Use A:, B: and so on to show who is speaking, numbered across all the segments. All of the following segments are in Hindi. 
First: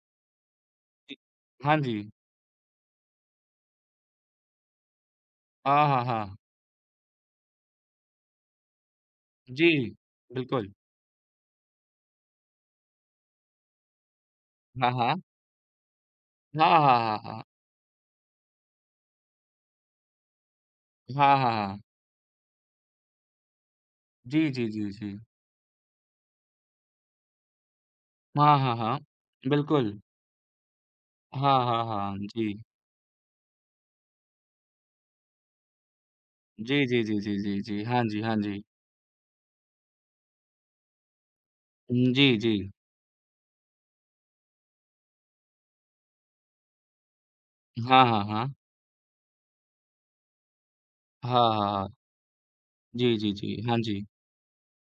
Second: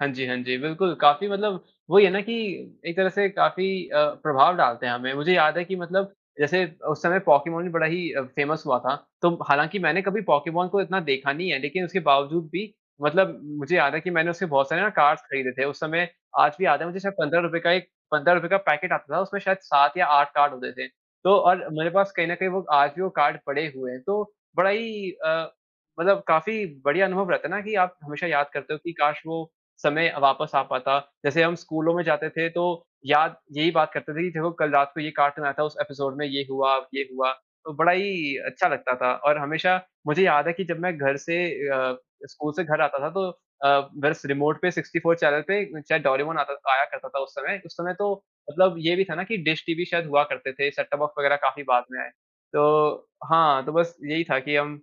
A: हाँ जी, हाँ जी, बिल्कुल। काफ़ी मतलब
B: हाँ
A: वही है
B: जी।
A: ना कि एक तरह से काफ़ी अ, प्रभाव डालते हैं हमें। मुझे याद है कि
B: हाँ, हाँ,
A: मतलब
B: हाँ।
A: जैसे उस समय पोकेमॉन भी बड़ा ही फ़ेमस हुआ था। तो हालाँकि
B: जी।
A: मैंने कभी पोकेमॉन
B: बिल्कुल।
A: को इतना देखा नहीं है, लेकिन उसके बावजूद भी मतलब मुझे याद है कि मैंने उसके बहुत सारे ना
B: हाँ, हाँ।
A: कार्ड्स खरीदे थे उस समय। आज भी
B: हाँ, हाँ,
A: याद है मुझे शायद
B: हाँ,
A: पंद्रह
B: हाँ।
A: रूपए का एक ₹15 का पैकेट आता था, उसमें शायद 7 या 8 कार्ड होते थे तो
B: हाँ, हाँ,
A: और
B: हाँ।
A: मेरे पास कहीं न कहीं वो आज भी वो कार्ड पड़े हुए हैं। तो
B: जी, जी,
A: बड़ा
B: जी,
A: ही
B: जी।
A: अ, मतलब काफ़ी बढ़िया अनुभव रहता है ना कि आप हमेशा याद
B: हाँ,
A: करते
B: हाँ,
A: हो कि
B: हाँ।
A: काश वो
B: बिल्कुल।
A: समय वापस आ पाता। जैसे हम
B: हाँ, हाँ,
A: स्कूलों में
B: हाँ।
A: जाते थे तो
B: जी।
A: याद यही बात करते थे कि देखो कल रात को ये कार्टून आया था, उस एपिसोड में ये हुआ,
B: जी,
A: ये
B: जी, जी,
A: हुआ
B: जी, जी,
A: तो
B: जी।
A: बड़ा
B: हाँ जी,
A: ही
B: हाँ जी।
A: अच्छा लगता था। और हमेशा मुझे याद है कि जब मैं घर से अ,
B: उम, जी,
A: स्कूल से
B: जी।
A: घर आता था तो अ, बस रीमोट पे 64 चैनल पे चाहे डोरेमोन आता था आया करता था उस समय। उस समय
B: हाँ,
A: तो
B: हाँ, हाँ।
A: मतलब ये भी था ना कि डिश टीवी शायद हुआ करते थे, सेट-टॉप बॉक्स
B: हाँ,
A: वग़ैरह काफ़ी
B: हाँ,
A: बाद
B: हाँ।
A: में आए। तो
B: जी, जी, जी।
A: हाँ, तो
B: हाँ
A: बस
B: जी।
A: यही था कि हम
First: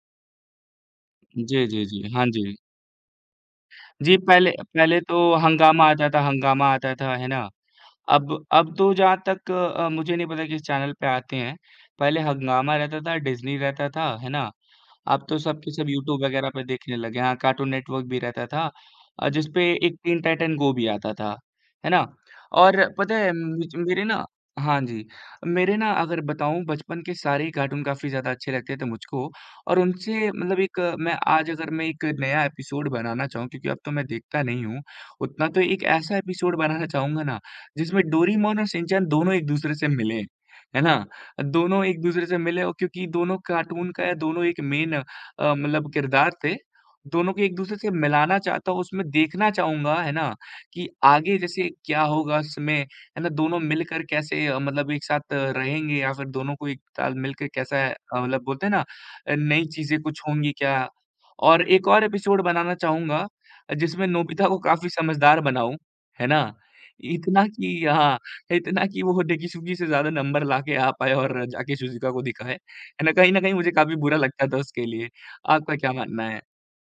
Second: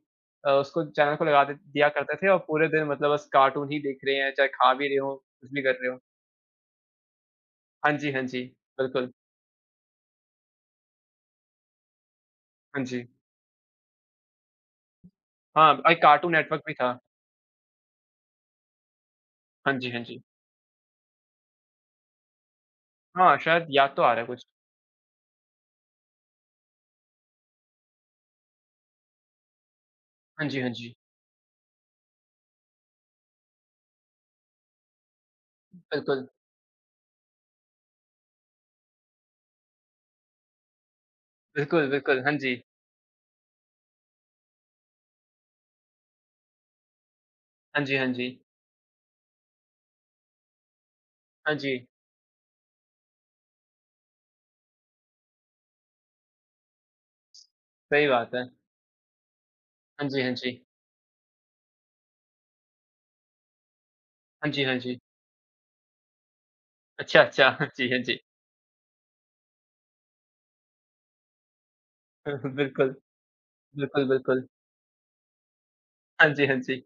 A: अ, उसको चैनल को लगा दे
B: जी, जी,
A: दिया
B: जी।
A: करते
B: हाँ
A: थे और
B: जी।
A: पूरे दिन मतलब बस कार्टून ही देख
B: जी,
A: रहे हैं, चाहे
B: पहले
A: खा भी रहे
B: पहले
A: हों
B: तो
A: कुछ भी कर
B: हंगामा
A: रहे हों।
B: आता था हंगामा आता था, है ना?
A: हाँ जी, हाँ जी,
B: अब अब तो
A: बिल्कुल।
B: जहाँ तक अ, मुझे नहीं पता किस चैनल पे आते हैं। पहले हंगामा
A: हाँ
B: रहता
A: जी।
B: था, डिज़्नी रहता था, है ना? अब तो सब के
A: हाँ,
B: सब
A: एक
B: यूट्यूब
A: कार्टून
B: वग़ैरह
A: नेटवर्क
B: पे
A: भी था।
B: देखने लगे हैं। हाँ कार्टून नेटवर्क भी रहता था, जिस पर
A: हाँ जी, हाँ
B: टीन
A: जी।
B: टाइटन गो भी आता था, है ना। और पता है
A: हाँ, शायद
B: मुझ
A: याद तो
B: मेरे
A: आ रहा
B: ना
A: है कुछ।
B: हाँ जी। मेरे ना अगर बताऊँ बचपन के सारे ही कार्टून काफ़ी ज़्यादा अच्छे लगते थे मुझको। और उनसे
A: हाँ
B: मतलब
A: जी, हाँ
B: एक
A: जी।
B: मैं आज अगर मैं एक नया एपिसोड बनाना चाहूँ, क्योंकि अब तो मैं देखता नहीं हूँ उतना, तो एक ऐसा
A: बिल्कुल।
B: एपिसोड बनाना चाहूँगा ना जिसमें डोरिमॉन और शिनचैन दोनों एक-दूसरे से मिले, है ना? दोनों
A: बिल्कुल,
B: एक
A: बिल्कुल,
B: दूसरे
A: हाँ
B: से मिले
A: जी।
B: और क्योंकि दोनों कार्टून का दोनों एक मेन अ, मतलब किरदार थे। दोनों को एक दूसरे
A: हाँ
B: से
A: जी, हाँ
B: मिलाना
A: जी।
B: चाहता हूँ, उसमें देखना चाहूँगा है ना कि आगे
A: हाँ
B: जैसे
A: जी।
B: क्या होगा उसमें, है ना, दोनों मिलकर कैसे अ, मतलब एक साथ अ, रहेंगे या फिर दोनों को एक साथ मिल के कैसा अ,
A: सही बात
B: मतलब
A: है।
B: बोलते हैं ना नई चीजें
A: हाँ
B: कुछ
A: जी, हाँ
B: होंगी
A: जी।
B: क्या? और एक और एपिसोड बनाना चाहूँगा, जिसमें नोबिता
A: हाँ
B: को
A: जी। हाँ
B: काफ़ी
A: जी।
B: समझदार बनाऊँ, है ना,
A: अच्छा,
B: इतना
A: अच्छा। हाँ
B: कि
A: जी, हाँ
B: हाँ,
A: जी।
B: इतना कि वो डेकिसुगी से ज़्यादा नंबर लाके आ पाए और जाके शिज़ूका को दिखाए,
A: बिल्कुल।
B: है ना? कहीं न कहीं मुझे काफ़ी
A: बिल्कुल,
B: बुरा लगता
A: बिल्कुल।
B: था उसके लिए। आपका क्या मानना
A: हाँ
B: है?
A: जी, हाँ जी।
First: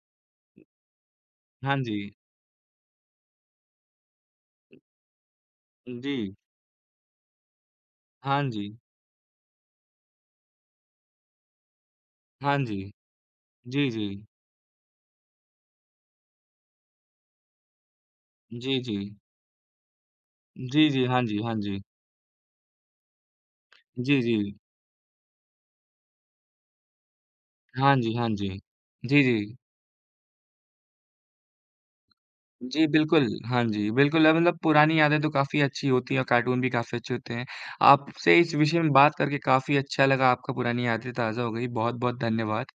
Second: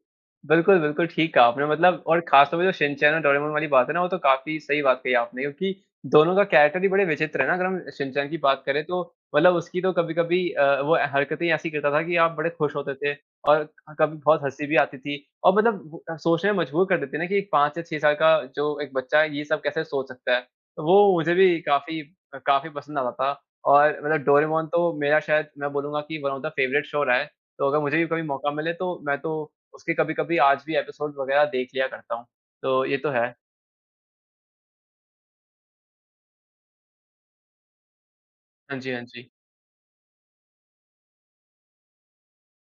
A: बिल्कुल, बिल्कुल ठीक कहा आपने।
B: हाँ
A: मतलब
B: जी।
A: और खास तौर पे जो शिनचैन और डोरेमॉन वाली बात है ना वो तो काफ़ी सही बात कही आपने। क्योंकि, दोनों
B: जी।
A: का कैरेक्टर ही बड़े विचित्र है ना, अगर हम शिनचैन की
B: हाँ
A: बात
B: जी।
A: करें तो, मतलब उसकी तो कभी-कभी अ, वो ए हरकतें ऐसी करता था कि आप बड़े
B: हाँ जी।
A: खुश होते थे, और
B: जी,
A: कभी
B: जी।
A: बहुत हँसी भी आती थी। और मतलब सोचने में मजबूर कर देती थी ना कि 5 या 6 साल का जो
B: जी,
A: एक
B: जी।
A: बच्चा है ये सब कैसे सोच सकता है। तो
B: जी, जी।
A: वो
B: हाँ
A: मुझे
B: जी, हाँ
A: भी
B: जी।
A: काफ़ी काफ़ी पसंद आता था। और
B: जी,
A: मतलब
B: जी।
A: डोरेमॉन तो मेरा शायद मैं बोलूँगा कि one of the favourite show रहा है। तो अगर
B: हाँ
A: मुझे भी
B: जी,
A: कभी
B: हाँ जी।
A: मौका मिले तो मैं
B: जी,
A: तो
B: जी।
A: उसके कभी-कभी आज भी एपिसोड वग़ैरह देख लिया करता हूँ। तो
B: जी
A: ये तो
B: बिल्कुल,
A: है।
B: हाँ जी, बिल्कुल। अब मतलब पुरानी यादें तो काफ़ी अच्छी होती हैं और कार्टून भी काफ़ी अच्छे होते हैं। आपसे इस
A: हाँ
B: विषय
A: जी,
B: में
A: हाँ
B: बात
A: जी।
B: करके काफ़ी अच्छा लगा, आपका पुरानी यादें ताज़ा हो गई, बहुत-बहुत धन्यवाद।